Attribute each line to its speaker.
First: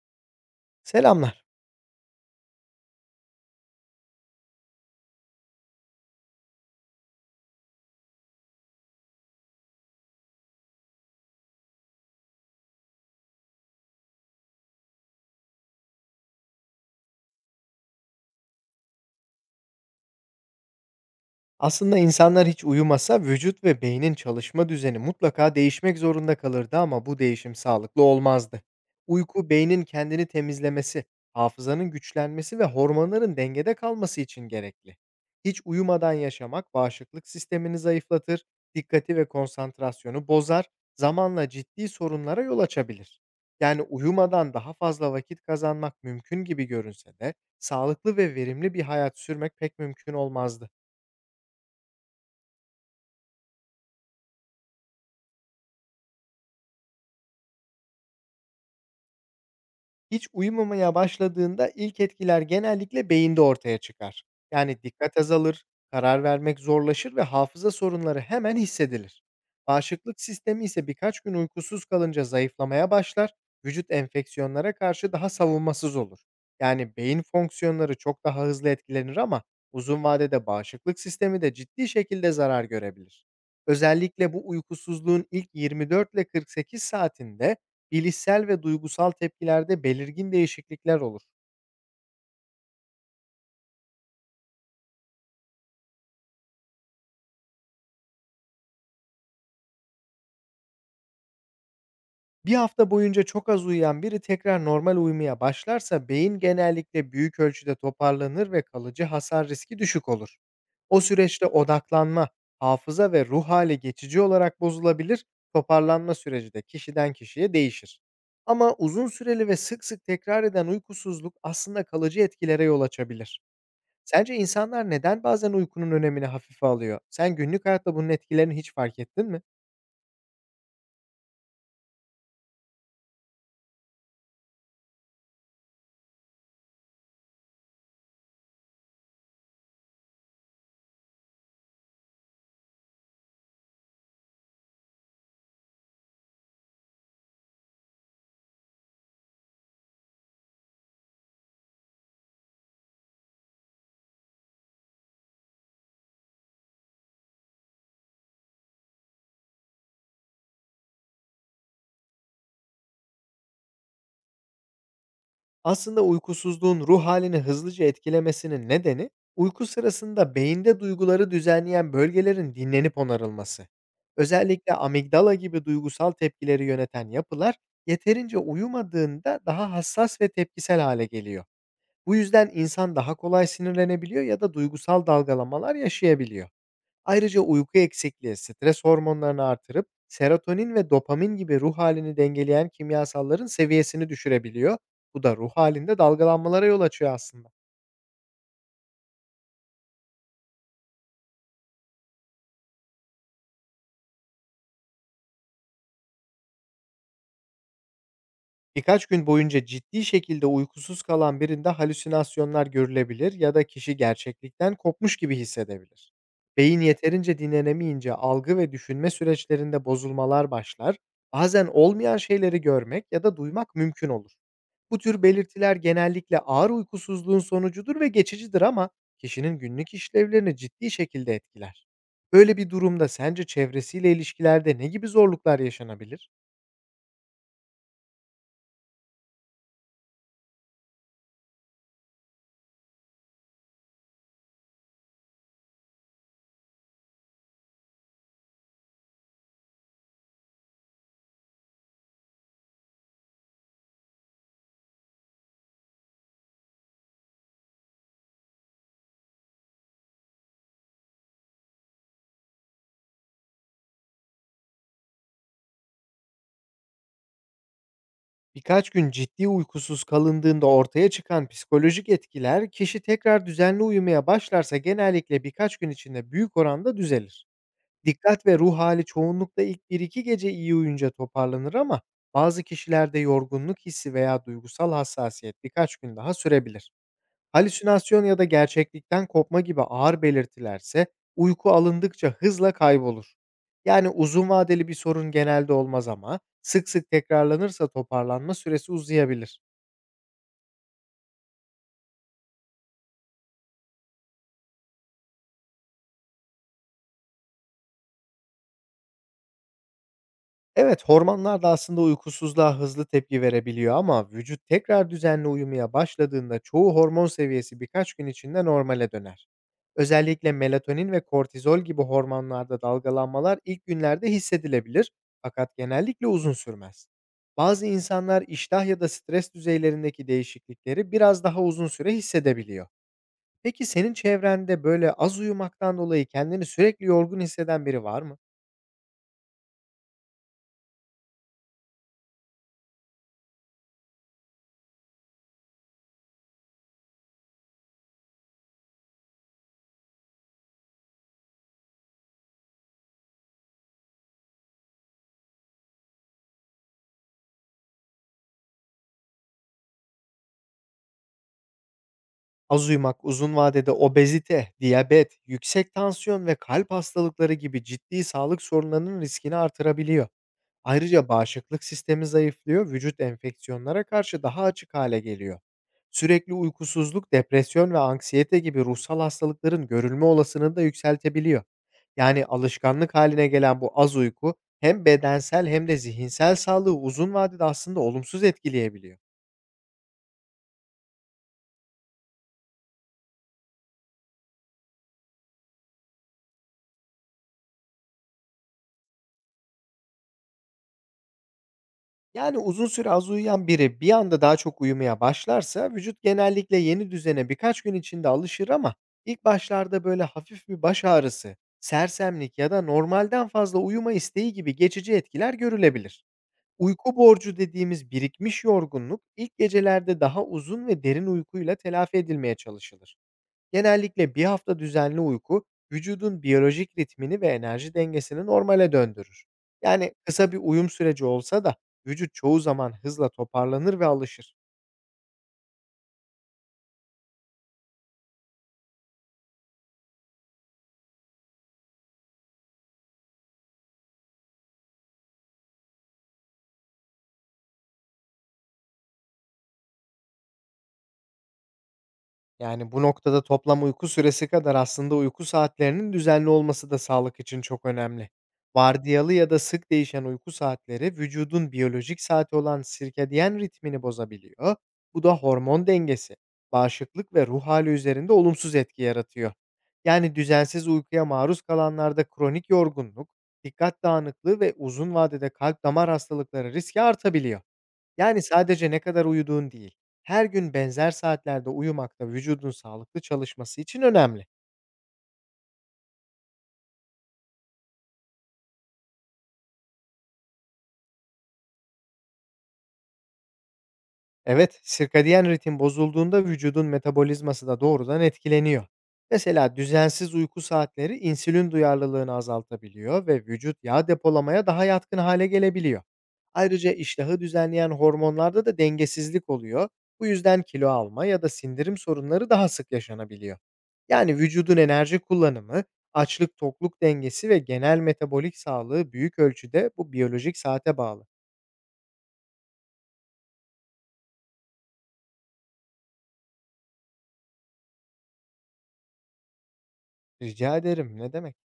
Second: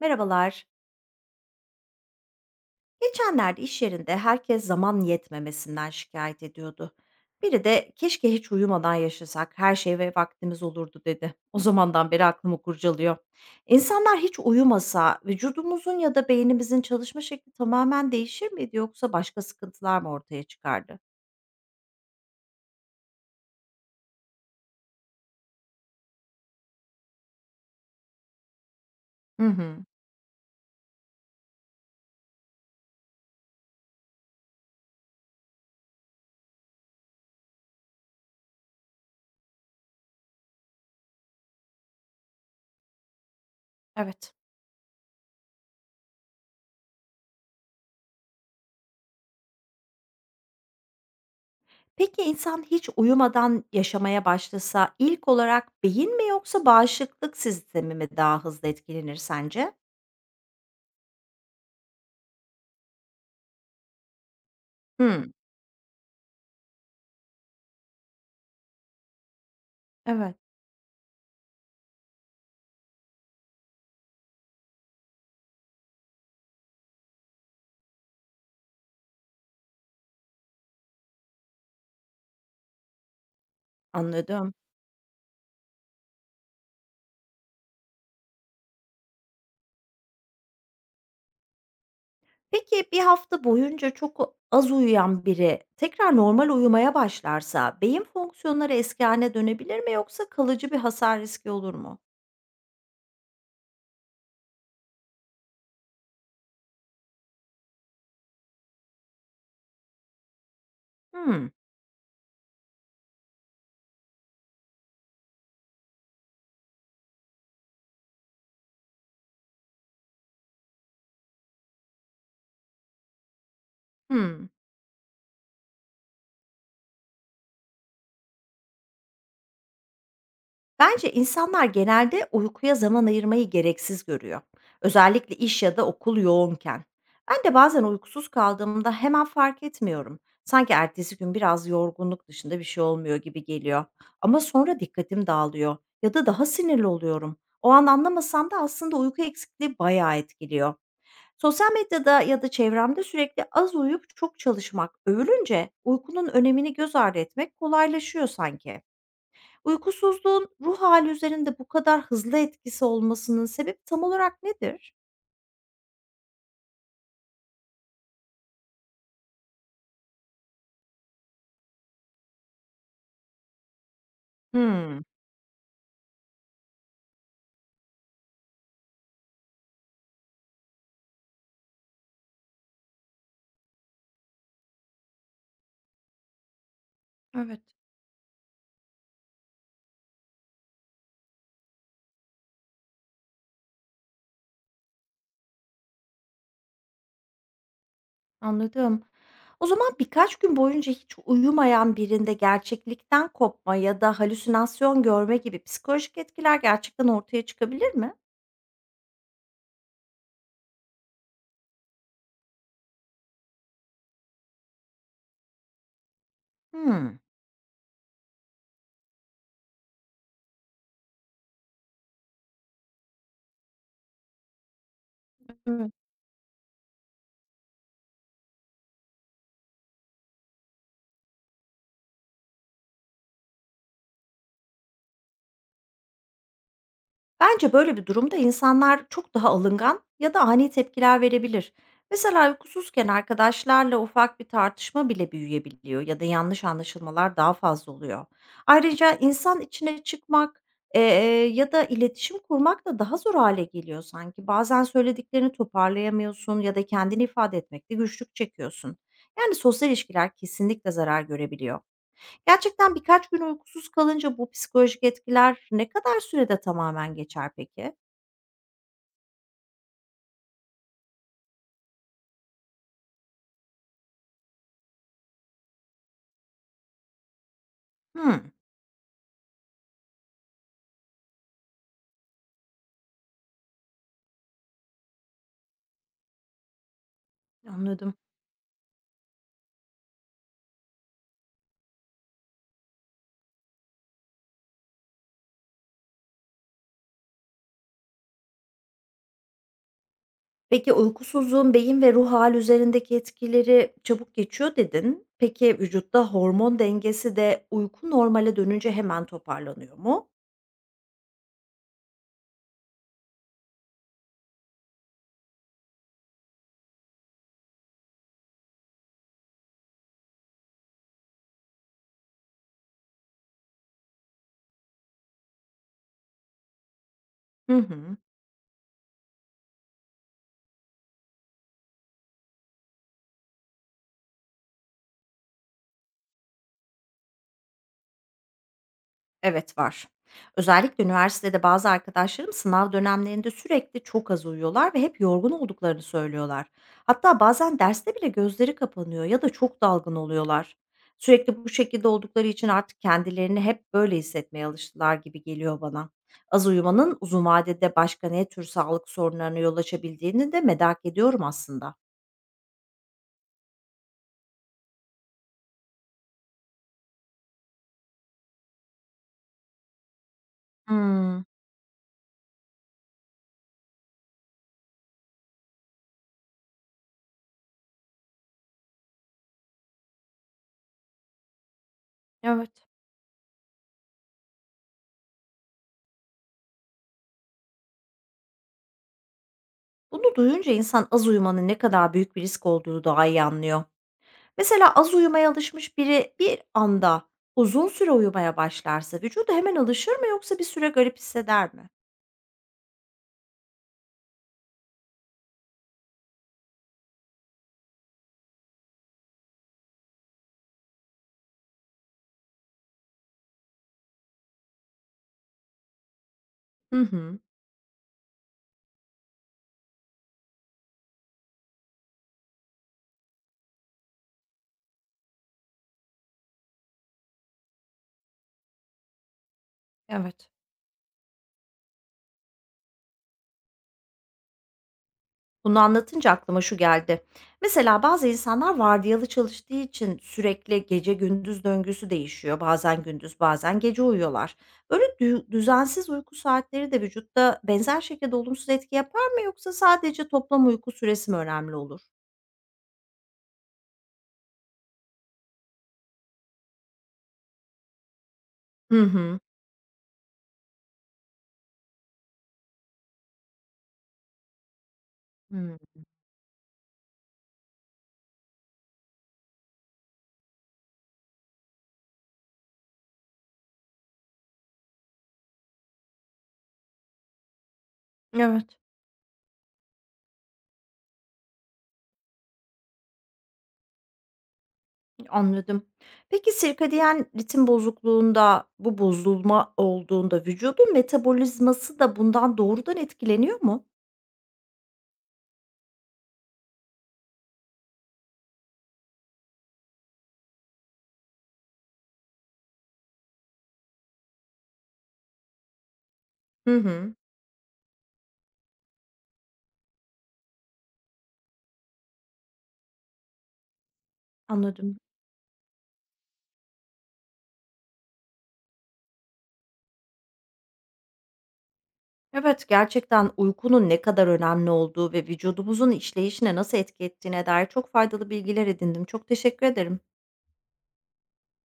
Speaker 1: Merhabalar.
Speaker 2: Selamlar.
Speaker 1: Geçenlerde iş yerinde herkes zaman yetmemesinden şikayet ediyordu. Biri de keşke hiç uyumadan yaşasak her şey ve vaktimiz olurdu dedi. O zamandan beri aklımı kurcalıyor. İnsanlar hiç uyumasa vücudumuzun ya da beynimizin çalışma şekli tamamen değişir miydi yoksa başka sıkıntılar mı ortaya çıkardı?
Speaker 2: Aslında insanlar hiç uyumasa vücut ve beynin çalışma düzeni mutlaka değişmek zorunda kalırdı, ama bu değişim sağlıklı olmazdı.
Speaker 1: Hı
Speaker 2: Uyku beynin
Speaker 1: hı.
Speaker 2: kendini temizlemesi, hafızanın güçlenmesi ve hormonların dengede kalması için gerekli. Hiç uyumadan yaşamak bağışıklık sistemini zayıflatır, dikkati ve konsantrasyonu bozar, zamanla ciddi sorunlara yol açabilir. Yani
Speaker 1: Evet.
Speaker 2: uyumadan daha fazla vakit kazanmak mümkün gibi görünse de sağlıklı ve verimli bir hayat sürmek pek mümkün olmazdı.
Speaker 1: Peki, insan hiç uyumadan yaşamaya başlasa ilk olarak beyin mi yoksa bağışıklık sistemi mi daha hızlı etkilenir sence?
Speaker 2: Hiç uyumamaya başladığında ilk etkiler genellikle beyinde ortaya çıkar. Yani dikkat
Speaker 1: Hı.
Speaker 2: azalır, karar vermek zorlaşır ve hafıza sorunları hemen hissedilir. Bağışıklık
Speaker 1: Evet.
Speaker 2: sistemi ise birkaç gün uykusuz kalınca zayıflamaya başlar, vücut enfeksiyonlara karşı daha savunmasız olur. Yani beyin fonksiyonları çok daha hızlı etkilenir, ama uzun vadede bağışıklık sistemi de ciddi şekilde zarar görebilir. Özellikle bu
Speaker 1: Anladım.
Speaker 2: uykusuzluğun ilk 24 ile 48 saatinde bilişsel ve duygusal tepkilerde belirgin değişiklikler olur.
Speaker 1: Peki, bir hafta boyunca çok az uyuyan biri tekrar normal uyumaya başlarsa beyin fonksiyonları eski hâline dönebilir mi yoksa kalıcı bir hasar riski olur mu?
Speaker 2: Bir hafta boyunca çok az uyuyan biri tekrar normal uyumaya başlarsa beyin genellikle büyük ölçüde toparlanır ve kalıcı hasar riski düşük olur. O süreçte
Speaker 1: Hımm.
Speaker 2: odaklanma, hafıza ve ruh hali geçici olarak bozulabilir, toparlanma süreci de kişiden kişiye değişir. Ama uzun süreli ve sık sık tekrar eden uykusuzluk aslında kalıcı etkilere yol açabilir. Sence
Speaker 1: Hımm.
Speaker 2: insanlar neden bazen uykunun önemini hafife alıyor? Sen günlük hayatta bunun etkilerini hiç fark ettin mi?
Speaker 1: Bence insanlar genelde uykuya zaman ayırmayı gereksiz görüyor. Özellikle iş ya da okul yoğunken. Ben de bazen uykusuz kaldığımda hemen fark etmiyorum. Sanki ertesi gün biraz yorgunluk dışında bir şey olmuyor gibi geliyor. Ama sonra dikkatim dağılıyor ya da daha sinirli oluyorum. O an anlamasam da aslında uyku eksikliği bayağı etkiliyor. Sosyal medyada ya da çevremde sürekli az uyuyup çok çalışmak övülünce uykunun önemini göz ardı etmek kolaylaşıyor sanki. Uykusuzluğun ruh hâli üzerinde bu kadar hızlı etkisi olmasının sebebi tam olarak nedir?
Speaker 2: Aslında uykusuzluğun ruh halini hızlıca etkilemesinin nedeni, uyku sırasında beyinde duyguları düzenleyen bölgelerin dinlenip onarılması. Özellikle
Speaker 1: Hımm.
Speaker 2: amigdala gibi duygusal tepkileri yöneten yapılar, yeterince uyumadığında daha hassas ve tepkisel hale geliyor. Bu yüzden insan daha kolay sinirlenebiliyor ya da duygusal dalgalamalar yaşayabiliyor. Ayrıca
Speaker 1: Evet.
Speaker 2: uyku eksikliği stres hormonlarını artırıp serotonin ve dopamin gibi ruh halini dengeleyen kimyasalların seviyesini düşürebiliyor. Bu da ruh halinde dalgalanmalara yol açıyor aslında.
Speaker 1: Anladım. O zaman birkaç gün boyunca hiç uyumayan birinde gerçeklikten kopma ya da halüsinasyon görme gibi psikolojik etkiler gerçekten ortaya çıkabilir mi?
Speaker 2: Birkaç gün boyunca ciddi şekilde uykusuz kalan birinde halüsinasyonlar görülebilir ya da kişi gerçeklikten kopmuş gibi hissedebilir. Beyin
Speaker 1: Hımm.
Speaker 2: yeterince dinlenemeyince algı ve düşünme süreçlerinde bozulmalar başlar. Bazen olmayan şeyleri görmek ya da duymak mümkün olur. Bu tür belirtiler genellikle ağır uykusuzluğun sonucudur ve geçicidir, ama kişinin günlük işlevlerini ciddi şekilde etkiler. Böyle bir durumda sence çevresiyle ilişkilerde ne gibi zorluklar yaşanabilir?
Speaker 1: Bence böyle bir durumda insanlar çok daha alıngan ya da ani tepkiler verebilir. Mesela uykusuzken arkadaşlarla ufak bir tartışma bile büyüyebiliyor ya da yanlış anlaşılmalar daha fazla oluyor. Ayrıca insan içine çıkmak eee, ya da iletişim kurmak da daha zor hale geliyor sanki. Bazen söylediklerini toparlayamıyorsun ya da kendini ifade etmekte güçlük çekiyorsun. Yani sosyal ilişkiler kesinlikle zarar görebiliyor. Gerçekten birkaç gün uykusuz kalınca bu psikolojik etkiler ne kadar sürede tamamen geçer peki?
Speaker 2: Birkaç gün ciddi uykusuz kalındığında ortaya çıkan psikolojik etkiler, kişi tekrar düzenli uyumaya başlarsa genellikle birkaç gün içinde büyük oranda düzelir. Dikkat
Speaker 1: Hımm,
Speaker 2: ve ruh hali çoğunlukla ilk bir iki gece iyi uyunca toparlanır, ama bazı kişilerde yorgunluk hissi veya duygusal hassasiyet birkaç gün daha sürebilir.
Speaker 1: anladım.
Speaker 2: Halüsinasyon ya da gerçeklikten kopma gibi ağır belirtilerse uyku alındıkça hızla kaybolur. Yani uzun vadeli bir sorun genelde olmaz, ama sık sık tekrarlanırsa toparlanma süresi uzayabilir.
Speaker 1: Peki, uykusuzluğun beyin ve ruh hâli üzerindeki etkileri çabuk geçiyor dedin. Peki, vücutta hormon dengesi de uyku normale dönünce hemen toparlanıyor mu?
Speaker 2: Evet, hormonlar da aslında uykusuzluğa hızlı tepki verebiliyor, ama vücut tekrar düzenli uyumaya başladığında çoğu hormon seviyesi birkaç gün içinde normale döner. Özellikle melatonin ve kortizol gibi hormonlarda dalgalanmalar ilk günlerde hissedilebilir, fakat genellikle uzun sürmez.
Speaker 1: Hı
Speaker 2: Bazı
Speaker 1: hı.
Speaker 2: insanlar iştah ya da stres düzeylerindeki değişiklikleri biraz daha uzun süre hissedebiliyor. Peki senin çevrende böyle az uyumaktan dolayı kendini sürekli yorgun hisseden biri var mı?
Speaker 1: Evet, var. Özellikle üniversitede bazı arkadaşlarım sınav dönemlerinde sürekli çok az uyuyorlar ve hep yorgun olduklarını söylüyorlar. Hatta bazen derste bile gözleri kapanıyor ya da çok dalgın oluyorlar. Sürekli bu şekilde oldukları için artık kendilerini hep böyle hissetmeye alıştılar gibi geliyor bana. Az uyumanın uzun vadede başka ne tür sağlık sorunlarına yol açabildiğini de merak ediyorum aslında.
Speaker 2: Az uyumak uzun vadede obezite, diyabet, yüksek tansiyon ve kalp hastalıkları gibi ciddi sağlık sorunlarının riskini artırabiliyor. Ayrıca
Speaker 1: Hmm,
Speaker 2: bağışıklık sistemi zayıflıyor, vücut enfeksiyonlara karşı daha açık hale geliyor. Sürekli uykusuzluk, depresyon ve anksiyete gibi ruhsal hastalıkların görülme olasılığını da yükseltebiliyor. Yani
Speaker 1: evet.
Speaker 2: alışkanlık haline gelen bu az uyku hem bedensel hem de zihinsel sağlığı uzun vadede aslında olumsuz etkileyebiliyor.
Speaker 1: Bunu duyunca insan az uyumanın ne kadar büyük bir risk olduğunu daha iyi anlıyor. Mesela az uyumaya alışmış biri bir anda uzun süre uyumaya başlarsa vücudu hemen alışır mı yoksa bir süre garip hisseder mi?
Speaker 2: Yani, uzun süre az uyuyan biri bir anda daha çok uyumaya başlarsa vücut genellikle yeni düzene birkaç gün içinde alışır, ama ilk başlarda böyle hafif bir baş ağrısı, sersemlik ya da normalden fazla uyuma isteği gibi geçici etkiler görülebilir.
Speaker 1: Hı
Speaker 2: Uyku
Speaker 1: hı.
Speaker 2: borcu dediğimiz birikmiş yorgunluk ilk gecelerde daha uzun ve derin uykuyla telafi edilmeye çalışılır. Genellikle bir hafta düzenli uyku, vücudun biyolojik ritmini ve enerji dengesini normale döndürür. Yani
Speaker 1: Evet.
Speaker 2: kısa bir uyum süreci olsa da vücut çoğu zaman hızla toparlanır ve alışır.
Speaker 1: Bunu anlatınca aklıma şu geldi. Mesela bazı insanlar vardiyalı çalıştığı için sürekli gece gündüz döngüsü değişiyor. Bazen gündüz bazen gece uyuyorlar. Böyle düzensiz uyku saatleri de vücutta benzer şekilde olumsuz etki yapar mı yoksa sadece toplam uyku süresi mi önemli olur?
Speaker 2: Yani, bu noktada toplam uyku süresi kadar aslında uyku saatlerinin düzenli olması da sağlık için çok önemli.
Speaker 1: Hı
Speaker 2: Vardiyalı
Speaker 1: hı.
Speaker 2: ya da sık değişen uyku saatleri vücudun biyolojik saati olan sirkadiyen ritmini bozabiliyor. Bu da
Speaker 1: Hı.
Speaker 2: hormon dengesi, bağışıklık ve ruh hali üzerinde olumsuz etki yaratıyor. Yani düzensiz uykuya maruz kalanlarda kronik yorgunluk, dikkat dağınıklığı ve uzun vadede kalp damar hastalıkları riski artabiliyor. Yani,
Speaker 1: Evet.
Speaker 2: sadece ne kadar uyuduğun değil, her gün benzer saatlerde uyumak da vücudun sağlıklı çalışması için önemli.
Speaker 1: Anladım. Peki, sirkadiyen ritim bozukluğunda bu bozulma olduğunda vücudun metabolizması da bundan doğrudan etkileniyor mu?
Speaker 2: Evet, sirkadiyen ritim bozulduğunda vücudun metabolizması da doğrudan etkileniyor. Mesela düzensiz uyku saatleri insülin duyarlılığını azaltabiliyor ve vücut yağ depolamaya daha yatkın hale gelebiliyor.
Speaker 1: Hı
Speaker 2: Ayrıca
Speaker 1: hı.
Speaker 2: iştahı düzenleyen hormonlarda da dengesizlik oluyor. Bu yüzden kilo alma ya da sindirim sorunları daha sık yaşanabiliyor. Yani vücudun
Speaker 1: Anladım.
Speaker 2: enerji kullanımı, açlık tokluk dengesi ve genel metabolik sağlığı büyük ölçüde bu biyolojik saate bağlı.
Speaker 1: Evet, gerçekten uykunun ne kadar önemli olduğu ve vücudumuzun işleyişine nasıl etki ettiğine dair çok faydalı bilgiler edindim. Çok teşekkür ederim.
Speaker 2: Rica ederim, ne demek?